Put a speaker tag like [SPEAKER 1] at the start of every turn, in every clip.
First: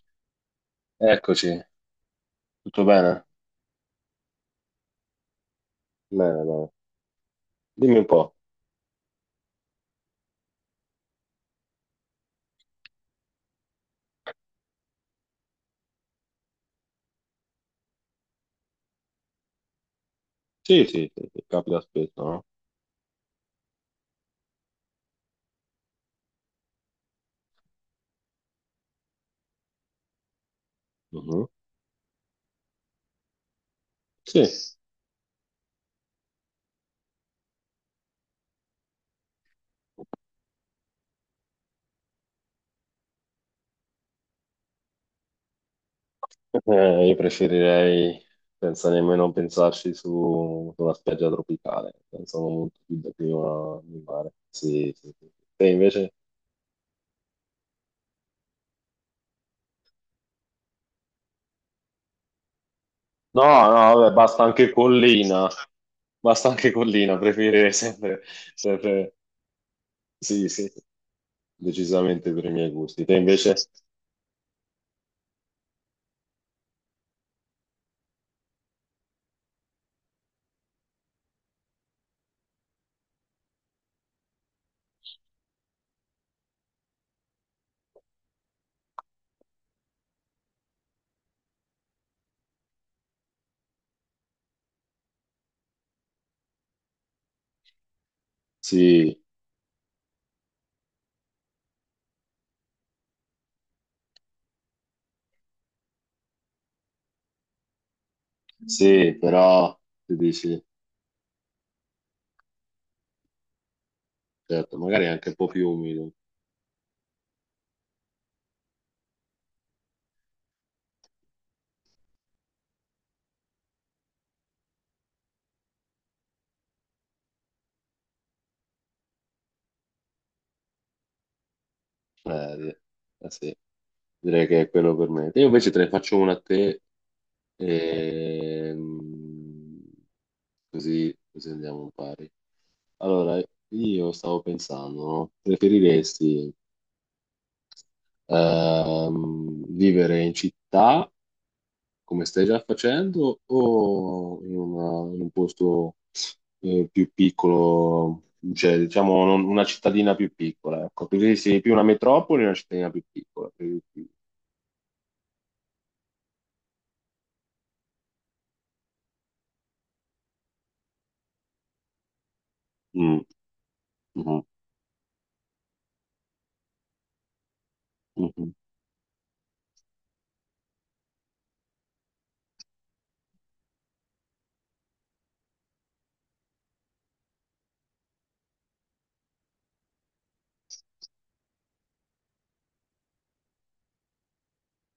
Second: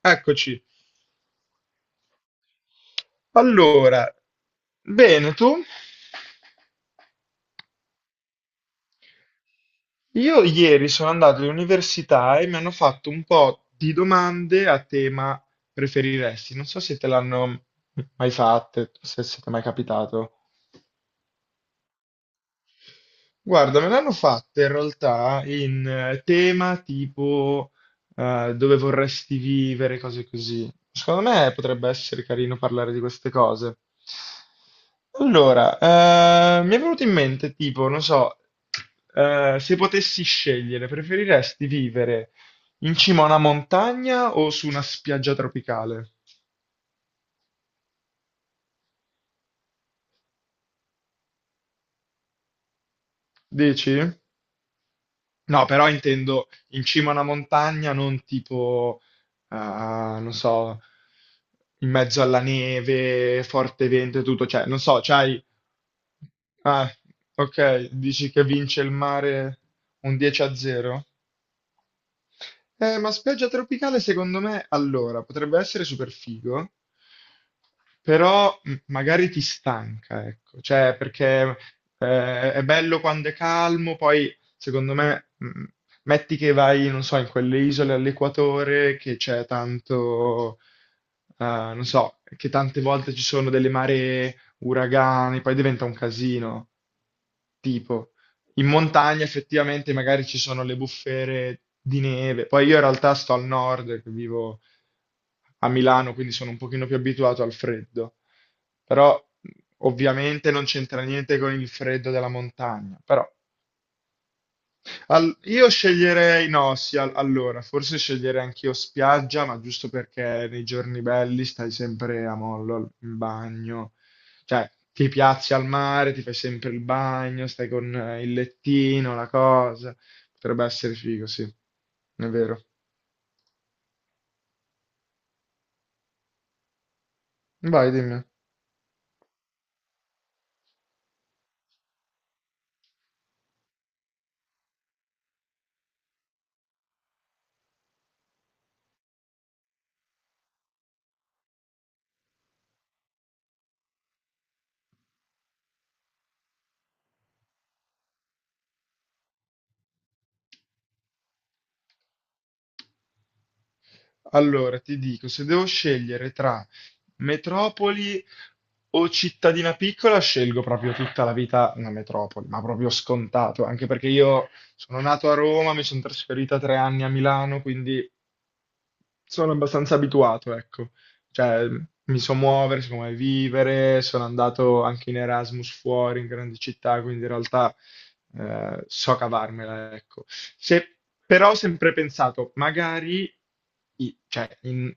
[SPEAKER 1] Eccoci.
[SPEAKER 2] Eccoci, tutto bene?
[SPEAKER 1] Allora, bene tu?
[SPEAKER 2] Bene, bene. Dimmi un po'.
[SPEAKER 1] Io ieri sono andato all'università e mi hanno fatto un po' di domande a tema preferiresti. Non so se te l'hanno mai fatte, se siete mai capitato.
[SPEAKER 2] Sì, sì, sì, sì, capita spesso, no?
[SPEAKER 1] Guarda, me l'hanno fatta in realtà in tema tipo dove vorresti vivere, cose così. Secondo
[SPEAKER 2] Mhm.
[SPEAKER 1] me potrebbe essere carino parlare di queste cose.
[SPEAKER 2] Sì.
[SPEAKER 1] Allora, mi è venuto in mente tipo, non so, se potessi scegliere, preferiresti vivere in cima a una montagna o su una spiaggia tropicale?
[SPEAKER 2] Io preferirei senza nemmeno pensarci su, su una spiaggia tropicale, pensavo molto più da prima di
[SPEAKER 1] Dici?
[SPEAKER 2] mare. Sì, sì, sì.
[SPEAKER 1] No,
[SPEAKER 2] Te
[SPEAKER 1] però
[SPEAKER 2] invece?
[SPEAKER 1] intendo in cima a una montagna, non tipo, non so, in mezzo alla neve,
[SPEAKER 2] No, no,
[SPEAKER 1] forte
[SPEAKER 2] vabbè,
[SPEAKER 1] vento e tutto, cioè, non so, c'hai...
[SPEAKER 2] basta anche
[SPEAKER 1] Ah,
[SPEAKER 2] collina, preferirei
[SPEAKER 1] ok,
[SPEAKER 2] sempre,
[SPEAKER 1] dici che vince il
[SPEAKER 2] sempre,
[SPEAKER 1] mare un 10
[SPEAKER 2] sì,
[SPEAKER 1] a
[SPEAKER 2] sì, sì,
[SPEAKER 1] 0?
[SPEAKER 2] decisamente per i miei gusti.
[SPEAKER 1] Ma
[SPEAKER 2] Te
[SPEAKER 1] spiaggia
[SPEAKER 2] invece?
[SPEAKER 1] tropicale secondo me, allora, potrebbe essere super figo, però magari ti stanca, ecco, cioè perché è bello quando è calmo, poi secondo me metti che vai, non so, in quelle isole all'equatore che c'è tanto, non so, che tante volte ci sono delle maree, uragani, poi diventa un casino, tipo. In
[SPEAKER 2] Sì,
[SPEAKER 1] montagna effettivamente magari ci sono le bufere di neve. Poi io in realtà sto al nord, che vivo a Milano, quindi sono un pochino più abituato al freddo. Però
[SPEAKER 2] sì, però, tu
[SPEAKER 1] ovviamente
[SPEAKER 2] dici...
[SPEAKER 1] non c'entra niente con il freddo della montagna. Però
[SPEAKER 2] certo, magari anche un po' più
[SPEAKER 1] Io
[SPEAKER 2] umido.
[SPEAKER 1] sceglierei, no, sì, allora, forse sceglierei anch'io spiaggia, ma giusto perché nei giorni belli stai sempre a mollo in bagno, cioè ti piazzi al mare, ti fai sempre il bagno, stai con il lettino, la cosa. Potrebbe essere figo, sì, è
[SPEAKER 2] Eh,
[SPEAKER 1] vero.
[SPEAKER 2] di- eh sì, direi che è quello per me. Io invece te ne faccio una a te,
[SPEAKER 1] Vai, dimmi.
[SPEAKER 2] ehm, così andiamo un pari. Allora, io stavo pensando, no? Preferiresti vivere in città come stai già facendo o in un posto più piccolo, cioè diciamo una cittadina più piccola, ecco, così sì, più una metropoli, una cittadina più piccola. Sì.
[SPEAKER 1] Allora, ti dico, se devo scegliere tra metropoli o cittadina piccola, scelgo proprio tutta la vita una metropoli, ma proprio
[SPEAKER 2] Mm,
[SPEAKER 1] scontato, anche perché
[SPEAKER 2] mhm,
[SPEAKER 1] io sono nato a Roma, mi sono trasferita 3 anni a Milano, quindi
[SPEAKER 2] mhm.
[SPEAKER 1] sono abbastanza abituato, ecco. Cioè, mi so muovere, so come vivere, sono andato anche in Erasmus fuori, in grandi città, quindi in realtà so cavarmela, ecco. Però ho sempre pensato, magari, cioè, in,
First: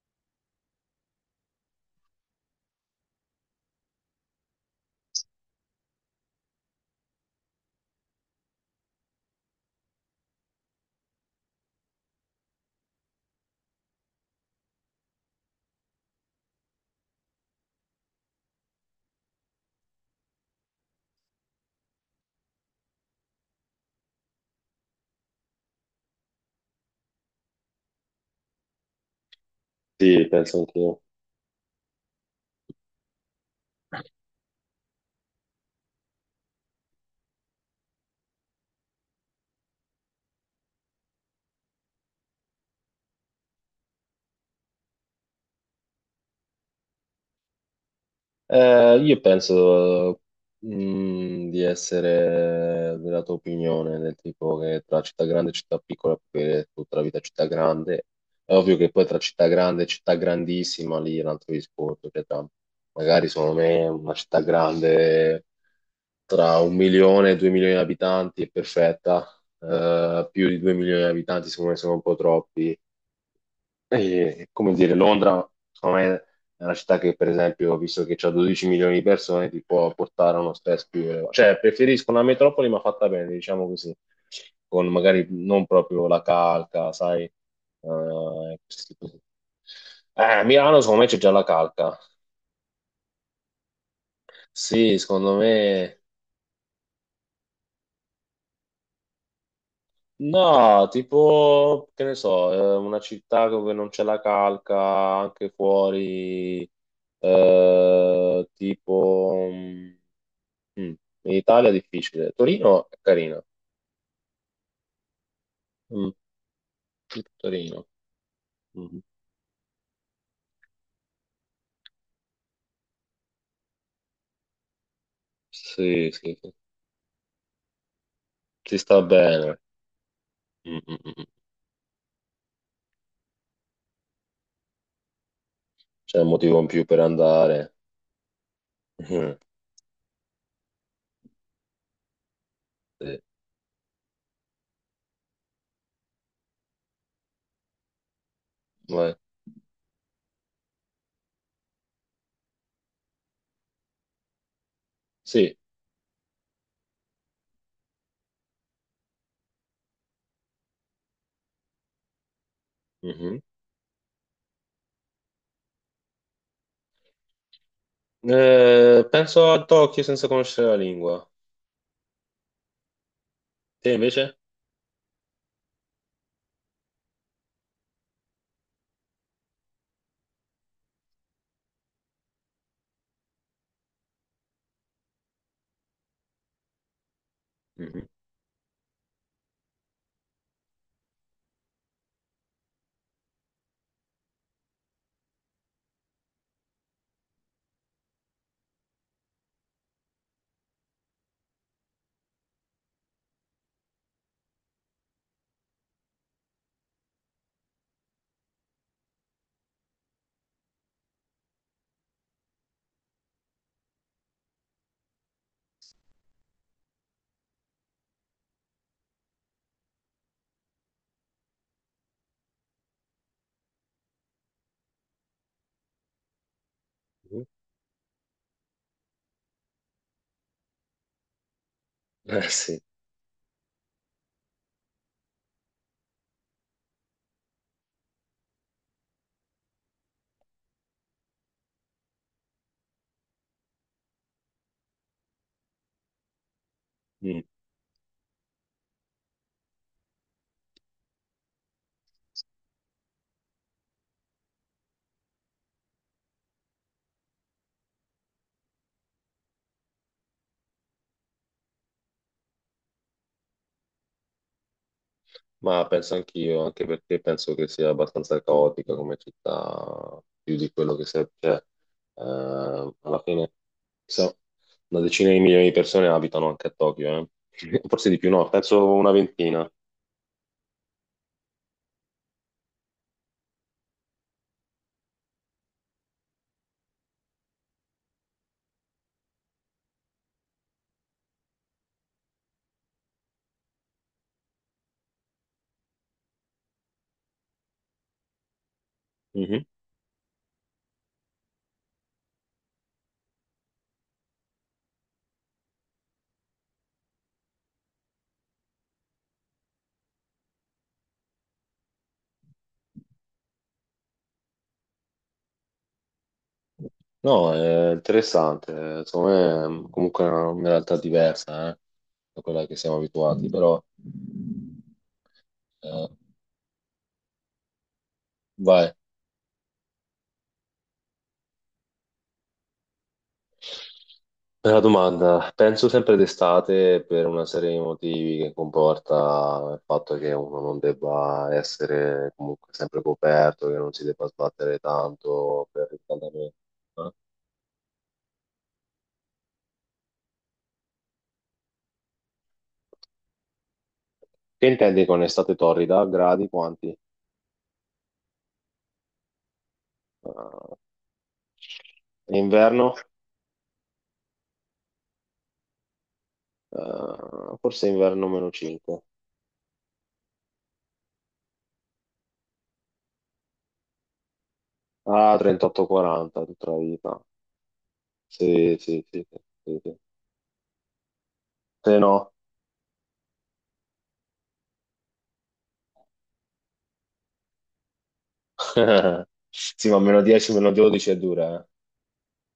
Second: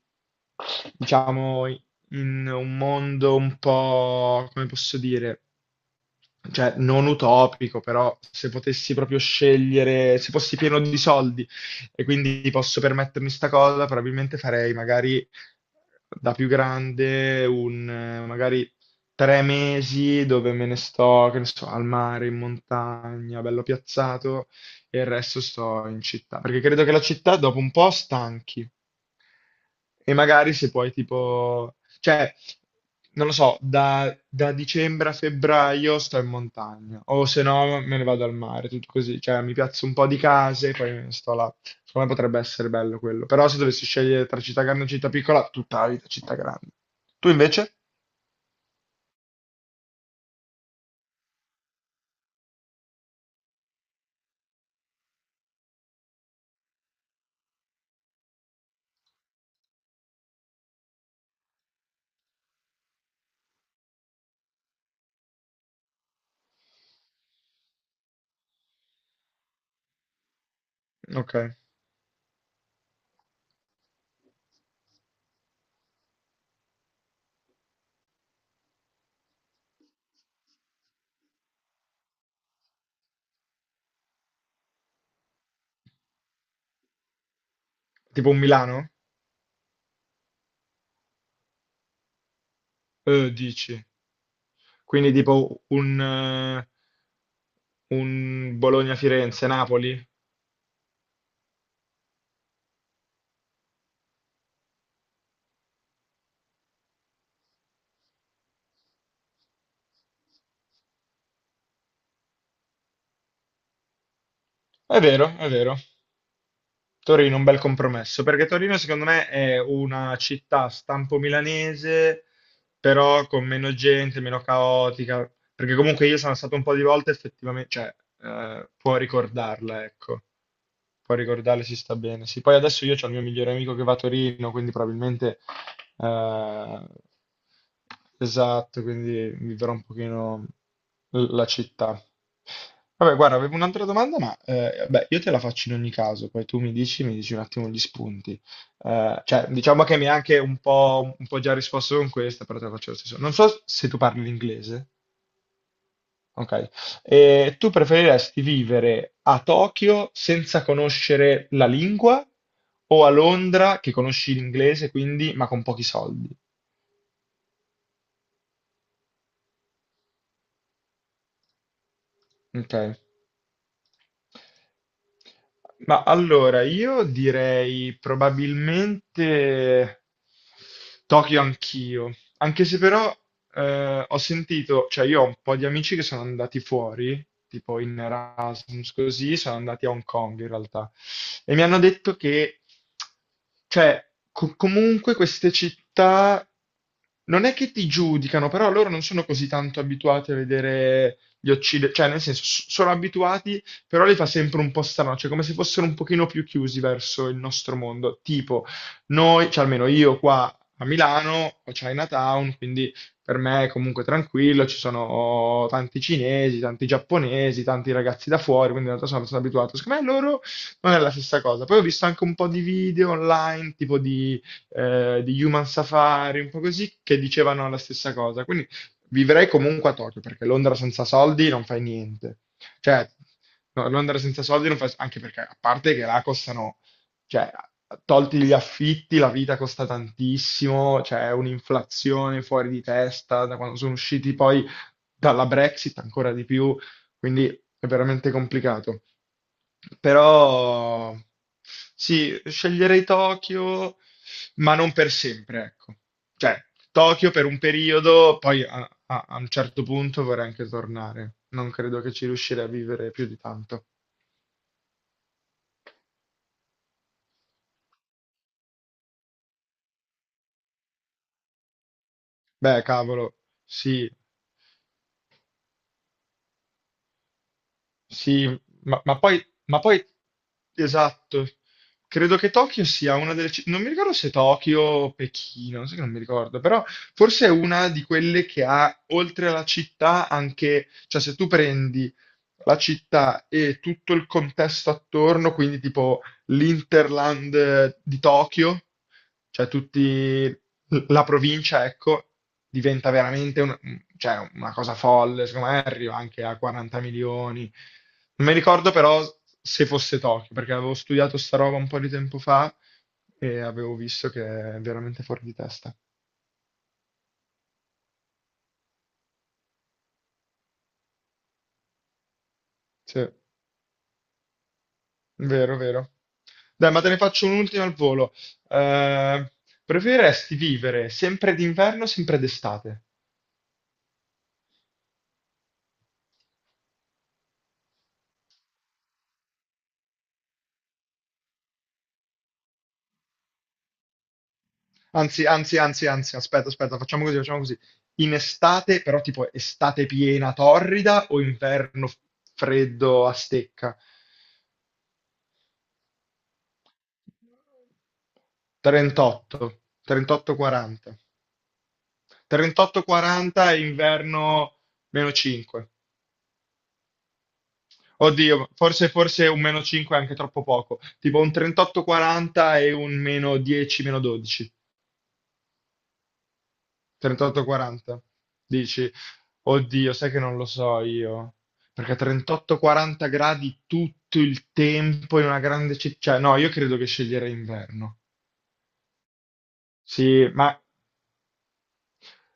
[SPEAKER 1] diciamo, in un mondo un po', come posso dire? Cioè non utopico, però se potessi proprio scegliere, se fossi pieno di soldi e quindi posso permettermi sta cosa, probabilmente farei magari da più grande un magari 3 mesi dove me ne sto, che ne so, al mare, in montagna, bello piazzato, e il resto sto in città, perché credo che la città dopo un po' stanchi. E
[SPEAKER 2] Sì,
[SPEAKER 1] magari
[SPEAKER 2] penso
[SPEAKER 1] se poi
[SPEAKER 2] anch'io.
[SPEAKER 1] tipo, cioè, non lo so, da dicembre a febbraio sto in montagna, o se no me ne vado al mare, tutto così, cioè mi piazzo un po' di case e poi me ne sto là. Secondo me potrebbe essere bello quello. Però se dovessi scegliere tra città grande e città piccola, tutta la vita città grande. Tu invece?
[SPEAKER 2] Io penso, di essere della tua opinione, del tipo che tra città grande e città piccola puoi vivere tutta la vita a città grande. È ovvio che poi tra città grande e città grandissima lì è un altro discorso, cioè magari secondo me una città grande tra 1 milione e 2 milioni di abitanti è perfetta, più di 2 milioni di
[SPEAKER 1] Ok,
[SPEAKER 2] abitanti secondo me sono un po' troppi. E, come dire, Londra, secondo me, è una città che, per esempio, visto che c'ha 12 milioni di persone, ti può portare uno stress più elevato. Cioè, preferisco una metropoli, ma fatta bene, diciamo così, con magari non proprio la calca, sai,
[SPEAKER 1] tipo un Milano?
[SPEAKER 2] questi tipi. A Milano, secondo me, c'è già la calca.
[SPEAKER 1] Dici.
[SPEAKER 2] Sì,
[SPEAKER 1] Quindi
[SPEAKER 2] secondo
[SPEAKER 1] tipo
[SPEAKER 2] me...
[SPEAKER 1] un Bologna-Firenze-Napoli?
[SPEAKER 2] No, tipo, che ne so, una città dove non c'è la calca, anche fuori, tipo. Mm, mm. In Italia è difficile. Torino è carina.
[SPEAKER 1] È vero, è vero.
[SPEAKER 2] Mm.
[SPEAKER 1] Torino, un bel
[SPEAKER 2] Torino.
[SPEAKER 1] compromesso, perché Torino
[SPEAKER 2] Mm.
[SPEAKER 1] secondo me è una città stampo milanese, però con meno gente, meno caotica, perché comunque
[SPEAKER 2] Sì,
[SPEAKER 1] io sono
[SPEAKER 2] sì, sì.
[SPEAKER 1] stato un po' di volte effettivamente, cioè,
[SPEAKER 2] Si
[SPEAKER 1] può
[SPEAKER 2] sta bene.
[SPEAKER 1] ricordarla, ecco.
[SPEAKER 2] Mm, mm,
[SPEAKER 1] Poi a
[SPEAKER 2] mm.
[SPEAKER 1] Rigordale si sta bene. Sì, poi adesso io ho il mio migliore amico che va a Torino, quindi probabilmente
[SPEAKER 2] C'è un motivo in più
[SPEAKER 1] eh,
[SPEAKER 2] per andare.
[SPEAKER 1] esatto, quindi
[SPEAKER 2] Mhm.
[SPEAKER 1] vivrò un pochino la città. Vabbè,
[SPEAKER 2] Sì.
[SPEAKER 1] guarda, avevo un'altra domanda, ma beh, io te la faccio in ogni caso, poi tu mi dici un attimo gli spunti.
[SPEAKER 2] Vai.
[SPEAKER 1] Cioè, diciamo che mi hai anche un po' già risposto con questa, però te la faccio lo stesso. Non so se tu parli l'inglese.
[SPEAKER 2] Sì.
[SPEAKER 1] Ok. E tu preferiresti vivere a Tokyo senza conoscere la lingua o a
[SPEAKER 2] Mhm.
[SPEAKER 1] Londra che conosci l'inglese, quindi, ma con pochi soldi?
[SPEAKER 2] Penso a Tokyo senza conoscere la lingua.
[SPEAKER 1] Ok.
[SPEAKER 2] Te invece?
[SPEAKER 1] Ma allora, io direi probabilmente Tokyo anch'io, anche se però ho sentito, cioè io ho un po' di amici che sono andati fuori, tipo in
[SPEAKER 2] Mhm.
[SPEAKER 1] Erasmus così, sono andati a Hong Kong in realtà, e mi hanno detto che, cioè, comunque queste città non è che ti giudicano, però loro non sono così tanto abituati a vedere gli occidentali, cioè nel senso sono abituati però li fa sempre un po' strano, cioè come se fossero un pochino più chiusi verso il nostro mondo. Tipo, noi, cioè almeno io qua a Milano ho Chinatown, quindi per me è comunque tranquillo, ci sono tanti cinesi, tanti giapponesi, tanti ragazzi da fuori, quindi in realtà sono abbastanza abituato. Secondo me loro non è la stessa cosa. Poi ho visto anche un po' di video online, tipo di Human Safari, un po' così, che
[SPEAKER 2] Mhm.
[SPEAKER 1] dicevano la stessa cosa. Quindi vivrei comunque a Tokyo, perché Londra senza soldi non fai niente.
[SPEAKER 2] Eh sì.
[SPEAKER 1] Cioè, no, non andare senza soldi non fa, anche perché a parte che là costano, cioè, tolti gli affitti, la vita costa tantissimo, c'è un'inflazione fuori di testa da quando sono usciti poi dalla Brexit ancora di più,
[SPEAKER 2] Mm.
[SPEAKER 1] quindi è veramente complicato. Però sì, sceglierei Tokyo, ma non per sempre, ecco. Cioè, Tokyo per un periodo, poi a a un certo punto vorrei anche tornare. Non credo che ci riuscirei a vivere più di tanto.
[SPEAKER 2] Ma penso anch'io, anche perché penso che sia abbastanza caotica come città, più di quello che serve. Cioè,
[SPEAKER 1] Beh,
[SPEAKER 2] alla
[SPEAKER 1] cavolo,
[SPEAKER 2] fine,
[SPEAKER 1] sì,
[SPEAKER 2] so- una decina di milioni di persone abitano anche a Tokyo, eh. Forse di più,
[SPEAKER 1] sì,
[SPEAKER 2] no, penso
[SPEAKER 1] ma,
[SPEAKER 2] una
[SPEAKER 1] ma poi,
[SPEAKER 2] ventina.
[SPEAKER 1] ma poi, esatto, credo che Tokyo sia una delle, non mi ricordo se Tokyo o Pechino, sai che non mi ricordo, però forse è una di quelle che ha, oltre alla città, anche, cioè se tu prendi la città e tutto il contesto attorno, quindi tipo l'Interland di Tokyo,
[SPEAKER 2] Mhm.
[SPEAKER 1] cioè tutti. La provincia, ecco, diventa veramente un- cioè, una cosa folle, secondo me arriva anche a 40 milioni. Non mi ricordo però se fosse Tokyo, perché avevo studiato sta roba un po' di tempo fa e avevo visto che è veramente fuori di testa.
[SPEAKER 2] No, è interessante, secondo me è comunque una realtà diversa, da quella che siamo
[SPEAKER 1] Sì,
[SPEAKER 2] abituati, però
[SPEAKER 1] vero,
[SPEAKER 2] eh,
[SPEAKER 1] vero. Dai, ma te ne faccio un'ultima al volo.
[SPEAKER 2] vai.
[SPEAKER 1] Eh, preferiresti vivere sempre d'inverno o sempre d'estate?
[SPEAKER 2] Bella domanda. Penso sempre d'estate per una serie di motivi che comporta il fatto che uno non debba essere comunque sempre coperto, che non si debba sbattere
[SPEAKER 1] Anzi,
[SPEAKER 2] tanto
[SPEAKER 1] anzi,
[SPEAKER 2] per il
[SPEAKER 1] anzi, anzi,
[SPEAKER 2] riscaldamento.
[SPEAKER 1] aspetta, aspetta,
[SPEAKER 2] Eh.
[SPEAKER 1] facciamo così, facciamo così. In estate, però tipo estate piena, torrida o inverno freddo a stecca?
[SPEAKER 2] Che intendi con estate torrida? Gradi quanti?
[SPEAKER 1] 38,
[SPEAKER 2] Ah,
[SPEAKER 1] 38-40.
[SPEAKER 2] inverno?
[SPEAKER 1] 38-40 e inverno meno 5.
[SPEAKER 2] Ah, forse inverno meno
[SPEAKER 1] Oddio,
[SPEAKER 2] 5.
[SPEAKER 1] forse, forse un meno 5 è anche troppo poco. Tipo un 38-40 e un meno 10, meno 12.
[SPEAKER 2] Ah, 38-40 tutta la vita.
[SPEAKER 1] 38-40.
[SPEAKER 2] Sì, sì,
[SPEAKER 1] Dici,
[SPEAKER 2] sì, sì, sì. Sì.
[SPEAKER 1] oddio, sai che non lo so io.
[SPEAKER 2] Se
[SPEAKER 1] Perché
[SPEAKER 2] no,
[SPEAKER 1] 38-40 gradi tutto il tempo in una grande città. Cioè, no, io credo che sceglierei inverno.
[SPEAKER 2] sì, ma meno
[SPEAKER 1] Sì,
[SPEAKER 2] 10, meno
[SPEAKER 1] ma
[SPEAKER 2] 12 è dura, eh.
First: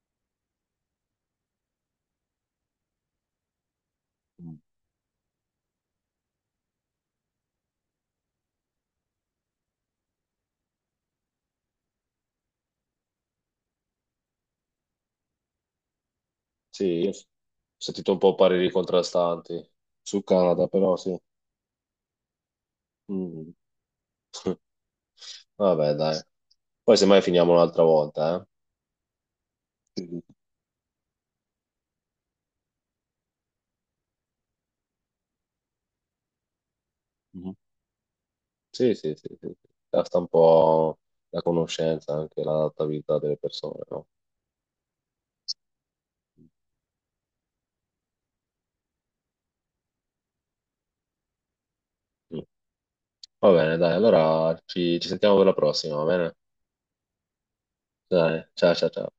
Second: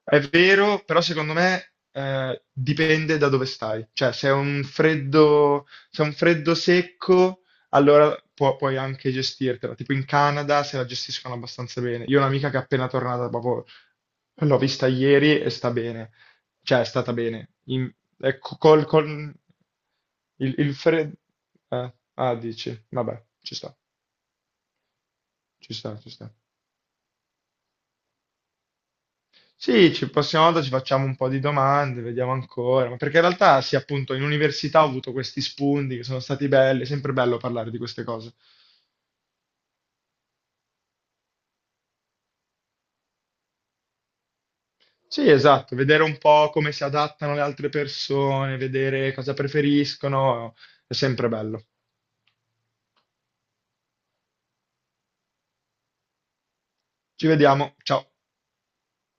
[SPEAKER 1] è vero, però secondo me dipende da dove stai. Cioè, se è
[SPEAKER 2] Mm.
[SPEAKER 1] un freddo, se è un freddo secco, allora puoi anche gestirtela. Tipo in Canada se la gestiscono abbastanza bene. Io ho un'amica che è appena tornata, proprio l'ho vista ieri e sta bene. Cioè,
[SPEAKER 2] Sì,
[SPEAKER 1] è
[SPEAKER 2] io ho
[SPEAKER 1] stata bene.
[SPEAKER 2] sentito un po'
[SPEAKER 1] È
[SPEAKER 2] pareri contrastanti sul Canada,
[SPEAKER 1] il
[SPEAKER 2] però
[SPEAKER 1] freddo...
[SPEAKER 2] sì.
[SPEAKER 1] Ah, dici, vabbè,
[SPEAKER 2] Mm.
[SPEAKER 1] ci sta, ci
[SPEAKER 2] Vabbè,
[SPEAKER 1] sta, ci
[SPEAKER 2] dai.
[SPEAKER 1] sta.
[SPEAKER 2] Poi semmai finiamo un'altra volta, eh.
[SPEAKER 1] Sì, ci
[SPEAKER 2] Sì.
[SPEAKER 1] prossima volta ci facciamo un po' di domande, vediamo ancora, ma perché in realtà sì, appunto, in università ho avuto questi spunti che sono stati belli, è sempre bello
[SPEAKER 2] Mhm.
[SPEAKER 1] parlare di queste cose.
[SPEAKER 2] Sì, sì, sì, sì. Sì. Basta un po' la conoscenza, anche l'adattabilità delle persone, no?
[SPEAKER 1] Sì, esatto, vedere un po' come si adattano le altre persone, vedere cosa preferiscono, è sempre bello.
[SPEAKER 2] Mm. Va bene, dai, allora ci sentiamo per la prossima, va bene?
[SPEAKER 1] Ci vediamo, ciao.
[SPEAKER 2] Dai, ciao, ciao, ciao.